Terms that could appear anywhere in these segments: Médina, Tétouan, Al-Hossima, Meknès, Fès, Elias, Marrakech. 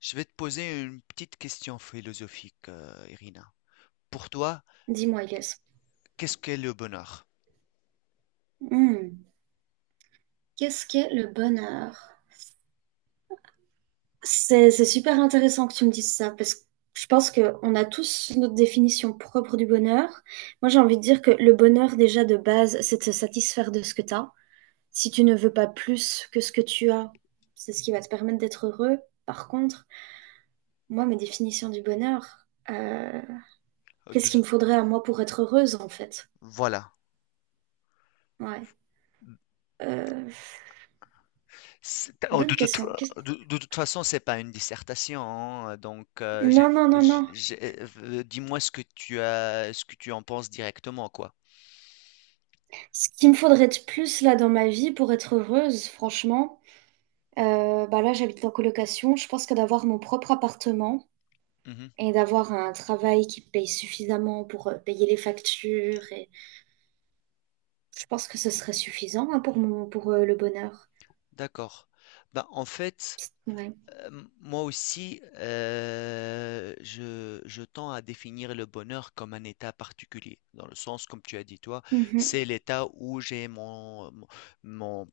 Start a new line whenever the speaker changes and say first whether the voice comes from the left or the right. left: Je vais te poser une petite question philosophique, Irina. Pour toi,
right: Dis-moi, Elias,
left: qu'est-ce qu'est le bonheur?
right: Hmm. qu'est-ce qu'est le bonheur? C'est super intéressant que tu me dises ça parce que je pense qu'on a tous notre définition propre du bonheur. Moi, j'ai envie de dire que le bonheur, déjà de base, c'est de se satisfaire de ce que tu as. Si tu ne veux pas plus que ce que tu as, c'est ce qui va te permettre d'être heureux. Par contre, moi, ma définition du bonheur,
left: Euh, de
right: qu'est-ce
left: tout-
right: qu'il me faudrait à moi pour être heureuse en fait?
left: voilà.
right: Ouais. Euh,
left: C'est- oh, De
right: bonne
left: toute,
right: question.
left: de toute façon, c'est pas une dissertation, hein, donc
right: Non, non, non, non.
left: dis-moi ce que tu as, ce que tu en penses directement, quoi.
right: Ce qu'il me faudrait de plus là dans ma vie pour être heureuse, franchement, bah là j'habite en colocation. Je pense que d'avoir mon propre appartement
left: Mhm,
right: et d'avoir un travail qui paye suffisamment pour payer les factures, et je pense que ce serait suffisant hein, pour le bonheur.
left: d'accord. Ben, en fait.
right: Ouais.
left: Euh, Moi aussi, je tends à définir le bonheur comme un état particulier, dans le sens, comme tu as dit toi,
right: Mhm.
left: c'est l'état où j'ai mon,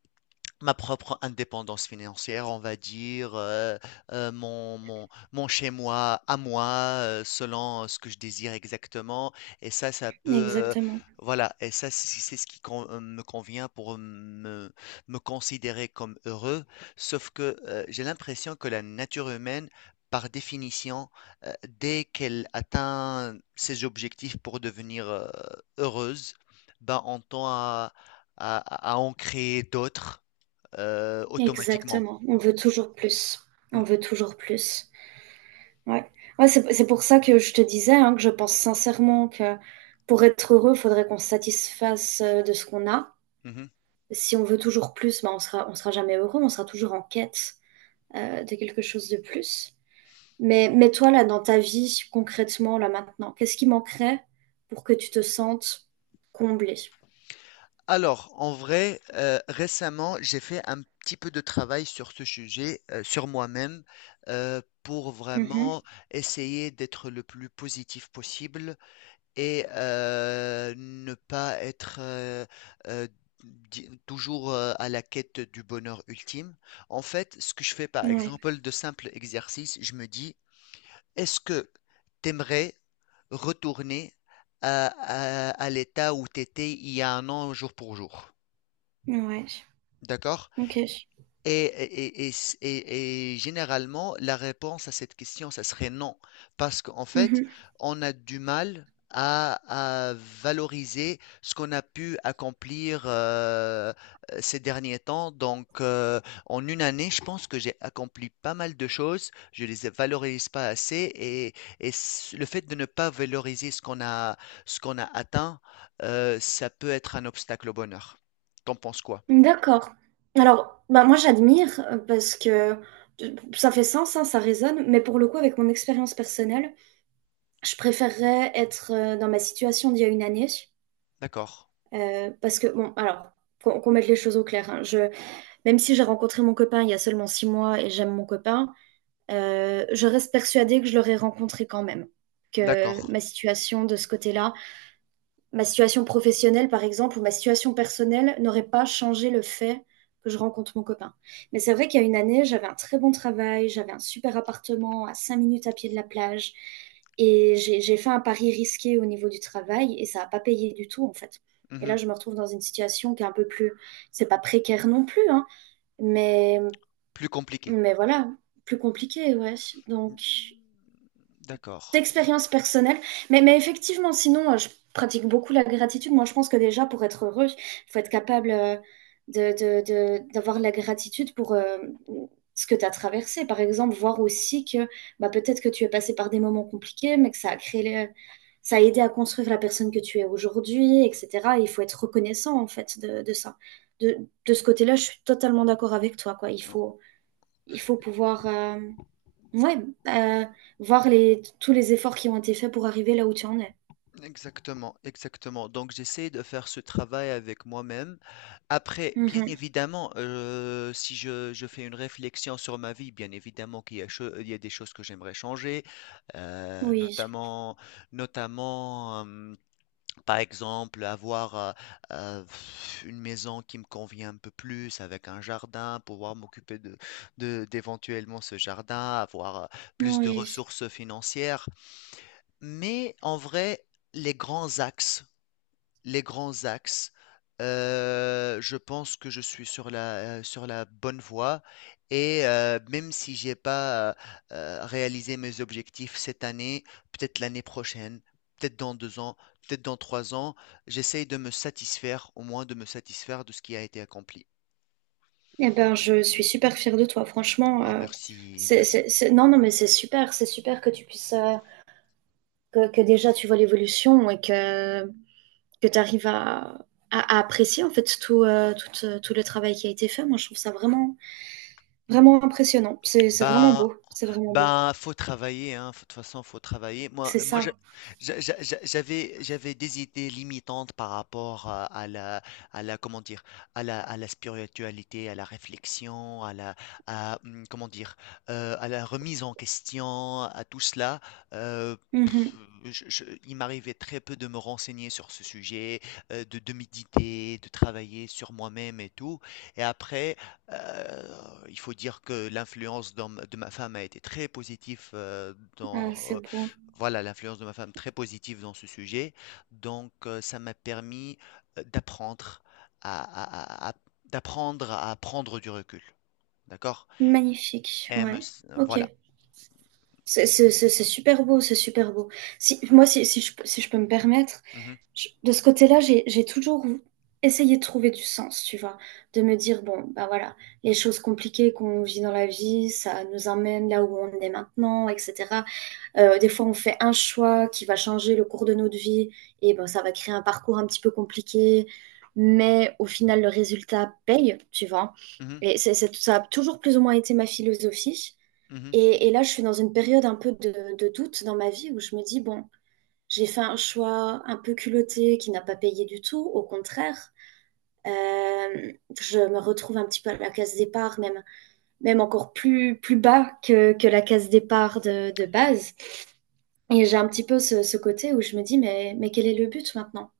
left: ma propre indépendance financière, on va dire, mon chez-moi à moi, selon ce que je désire exactement. Et ça,
right: Exactement.
left: voilà, et ça, c'est ce qui me convient pour me considérer comme heureux. Sauf que j'ai l'impression que la nature humaine, par définition, euh, dès qu'elle atteint ses objectifs pour devenir heureuse, ben, on tend à, à en créer d'autres automatiquement.
right: Exactement. On veut toujours plus. On
left: Mm,
right: veut toujours plus. Ouais. Ouais, c'est pour ça que je te disais hein, que je pense sincèrement que pour être heureux, il faudrait qu'on se satisfasse de ce qu'on a.
left: mhm.
right: Si on veut toujours plus, bah, on sera jamais heureux, on sera toujours en quête de quelque chose de plus. Mais toi, là, dans ta vie, concrètement, là, maintenant, qu'est-ce qui manquerait pour que tu te sentes comblée?
left: Alors, en vrai, récemment, j'ai fait un petit peu de travail sur ce sujet, sur moi-même, pour
right: Mhm.
left: vraiment essayer d'être le plus positif possible et ne pas être euh, toujours à la quête du bonheur ultime. En fait, ce que je fais, par
right: Ouais,
left: exemple, de simples exercices, je me dis, est-ce que t'aimerais retourner à l'état où t'étais il y a 1 an, jour pour jour?
right: ouais,
left: D'accord?
right: ok.
left: Et, et, et, et Généralement, la réponse à cette question, ça serait non. Parce qu'en fait,
right: Mhm.
left: on a du mal à valoriser ce qu'on a pu accomplir ces derniers temps. Donc, en 1 année, je pense que j'ai accompli pas mal de choses. Je les valorise pas assez. Et le fait de ne pas valoriser ce qu'on a atteint, ça peut être un obstacle au bonheur. T'en penses quoi?
right: D'accord. Alors, bah, moi, j'admire parce que ça fait sens, hein, ça résonne, mais pour le coup, avec mon expérience personnelle, je préférerais être dans ma situation d'il y a une année
left: D'accord,
right: parce que, bon, alors, qu'on mette les choses au clair, hein, même si j'ai rencontré mon copain il y a seulement 6 mois et j'aime mon copain, je reste persuadée que je l'aurais rencontré quand même. Que
left: d'accord.
right: ma situation de ce côté-là, ma situation professionnelle par exemple, ou ma situation personnelle n'aurait pas changé le fait que je rencontre mon copain. Mais c'est vrai qu'il y a une année, j'avais un très bon travail, j'avais un super appartement à 5 minutes à pied de la plage, et j'ai fait un pari risqué au niveau du travail, et ça n'a pas payé du tout en fait. Et là,
left: Mhm.
right: je me retrouve dans une situation qui est un peu plus, c'est pas précaire non plus, hein, mais
left: Plus compliqué.
right: voilà, plus compliqué, ouais. Donc,
left: D'accord.
right: d'expérience personnelle. Mais effectivement, sinon, je pratique beaucoup la gratitude. Moi, je pense que déjà, pour être heureux, il faut être capable de, de- d'avoir la gratitude pour ce que tu as traversé. Par exemple, voir aussi que bah, peut-être que tu es passé par des moments compliqués, mais que ça a aidé à construire la personne que tu es aujourd'hui, etc. Il faut être reconnaissant, en fait, de ça. De, de ce côté-là, je suis totalement d'accord avec toi, quoi.
left: Non,
right: Il faut pouvoir. Ouais, euh, voir tous les efforts qui ont été faits pour arriver là où tu en es.
left: exactement, exactement. Donc j'essaie de faire ce travail avec moi-même. Après, bien
right: Mhm.
left: évidemment, si je fais une réflexion sur ma vie, bien évidemment qu'il y a il y a des choses que j'aimerais changer,
right: Oui,
left: notamment, notamment. Par exemple, avoir euh, une maison qui me convient un peu plus, avec un jardin, pouvoir m'occuper d'éventuellement ce jardin, avoir plus de
right: oui.
left: ressources financières. Mais en vrai, les grands axes les grands axes. Je pense que je suis sur la bonne voie et même si j'ai pas réalisé mes objectifs cette année, peut-être l'année prochaine, peut-être dans 2 ans, peut-être dans 3 ans, j'essaye de me satisfaire, au moins de me satisfaire de ce qui a été accompli.
right: Eh ben, je suis super fière de toi, franchement.
left: Ah, merci, merci.
right: Non, non, mais c'est super que tu puisses, que déjà tu vois l'évolution et que tu arrives à, à apprécier en fait tout le travail qui a été fait. Moi, je trouve ça vraiment, vraiment impressionnant. C'est vraiment
left: Ben,
right: beau, c'est vraiment beau.
left: ben, faut travailler, hein. De toute façon, faut travailler. Moi,
right: C'est
left: moi, je-
right: ça.
left: j'a- j'a- j'a- j'avais, j'avais des idées limitantes par rapport à la, à la, comment dire, à la, à la spiritualité, à la réflexion, à, hum, comment dire, à la remise en question, à tout cela. Euh, pff,
right: Mhm.
left: il m'arrivait très peu de me renseigner sur ce sujet, de méditer, de travailler sur moi-même et tout. Et après, euh, il faut dire que de ma femme a été très positive dans
right: Ah, c'est beau.
left: voilà, l'influence de ma femme très positive dans ce sujet. Donc ça m'a permis d'apprendre à- d'apprendre à prendre du recul. D'accord?
right: Magnifique,
left: Et me
right: ouais.
left: s-
right: Ok.
left: voilà.
right: C'est super beau, c'est super beau. Si, moi, si je peux me permettre,
left: Mhm,
right: de ce côté-là, j'ai toujours essayé de trouver du sens, tu vois, de me dire, bon, bah voilà, les choses compliquées qu'on vit dans la vie, ça nous emmène là où on est maintenant, etc. Des fois, on fait un choix qui va changer le cours de notre vie, et ben, ça va créer un parcours un petit peu compliqué, mais au final, le résultat paye, tu vois.
left: mhm,
right: Et ça a toujours plus ou moins été ma philosophie.
left: mhm.
right: Et là, je suis dans une période un peu de doute dans ma vie où je me dis, bon, j'ai fait un choix un peu culotté qui n'a pas payé du tout, au contraire. Euh, je me retrouve un petit peu à la case départ, même, même encore plus, plus bas que la case départ de base. Et j'ai un petit peu ce, ce côté où je me dis, mais quel est le but maintenant?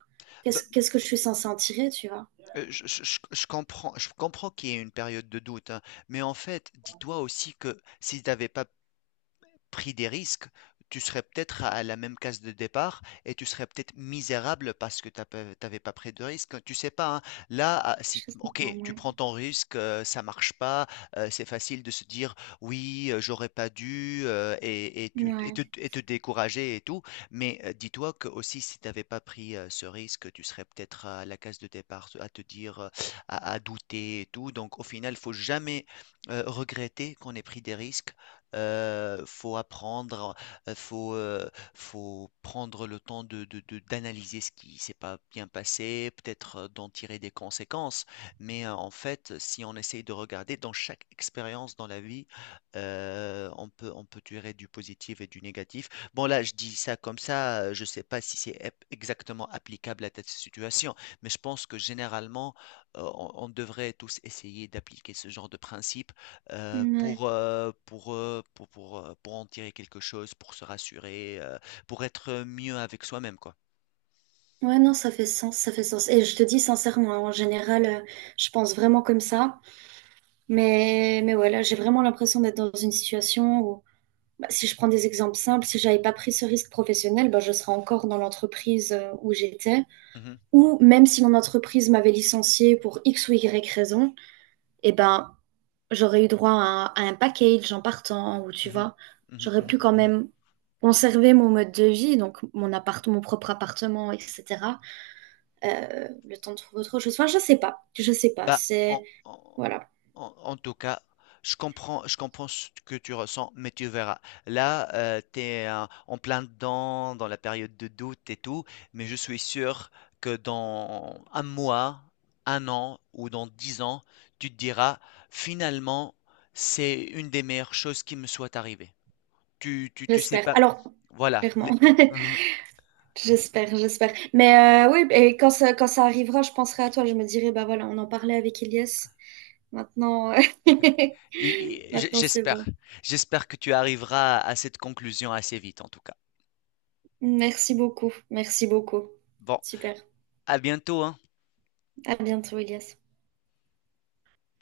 left: Bah,
right: Qu'est-ce que je suis censée en tirer, tu vois?
left: je comprends qu'il y ait une période de doute, hein, mais en fait, dis-toi aussi que si tu n'avais pas pris des risques, tu serais peut-être à la même case de départ et tu serais peut-être misérable parce que tu n'avais pas pris de risque. Tu sais pas, hein. Là, ah, si,
right: Je sais pas,
left: ok, tu
right: ouais.
left: prends ton risque, ça marche pas, c'est facile de se dire oui, j'aurais pas dû et
right: Ouais,
left: te décourager et tout. Mais dis-toi que aussi, si tu n'avais pas pris ce risque, tu serais peut-être à la case de départ, à te dire, à douter et tout. Donc, au final, il faut jamais regretter qu'on ait pris des risques faut apprendre, euh, faut, euh, faut prendre le temps de, d'analyser ce qui s'est pas bien passé, peut-être d'en tirer des conséquences. Mais en fait, si on essaye de regarder dans chaque expérience dans la vie, on peut tirer du positif et du négatif. Bon, là, je dis ça comme ça, je sais pas si c'est exactement applicable à cette situation, mais je pense que généralement, on devrait tous essayer d'appliquer ce genre de principe
right: ouais.
left: pour, pour en tirer quelque chose, pour se rassurer, pour être mieux avec soi-même, quoi.
right: Ouais, non, ça fait sens, ça fait sens. Et je te dis sincèrement, en général, je pense vraiment comme ça. Mais voilà, j'ai vraiment l'impression d'être dans une situation où, bah, si je prends des exemples simples, si j'avais pas pris ce risque professionnel, bah, je serais encore dans l'entreprise où j'étais.
left: Mhm,
right: Ou même si mon entreprise m'avait licenciée pour X ou Y raison, eh ben, j'aurais eu droit à un package en partant, ou tu
left: mhm,
right: vois,
left: mhm,
right: j'aurais pu
left: mhm,
right: quand
left: mhm.
right: même conserver mon mode de vie, donc mon appart, mon propre appartement, etc. Le temps de trouver autre chose. Enfin, je sais pas, je sais pas.
left: Bah,
right: C'est,
left: en, en-
right: voilà.
left: En, en tout cas, je comprends ce que tu ressens, mais tu verras. Là, tu es en plein dedans, dans la période de doute et tout, mais je suis sûr que dans 1 mois, 1 an ou dans 10 ans, tu te diras, finalement, c'est une des meilleures choses qui me soit arrivée. Tu sais
right: J'espère.
left: pas.
right: Alors,
left: Voilà.
right: clairement. J'espère, j'espère. Mais oui, et quand ça arrivera, je penserai à toi. Je me dirai, bah voilà, on en parlait avec Elias. Maintenant,
left: Et
right: maintenant c'est
left: j'espère.
right: bon.
left: J'espère que tu arriveras à cette conclusion assez vite, en tout cas.
right: Merci beaucoup. Merci beaucoup.
left: Bon,
right: Super.
left: à bientôt, hein.
right: À bientôt, Elias.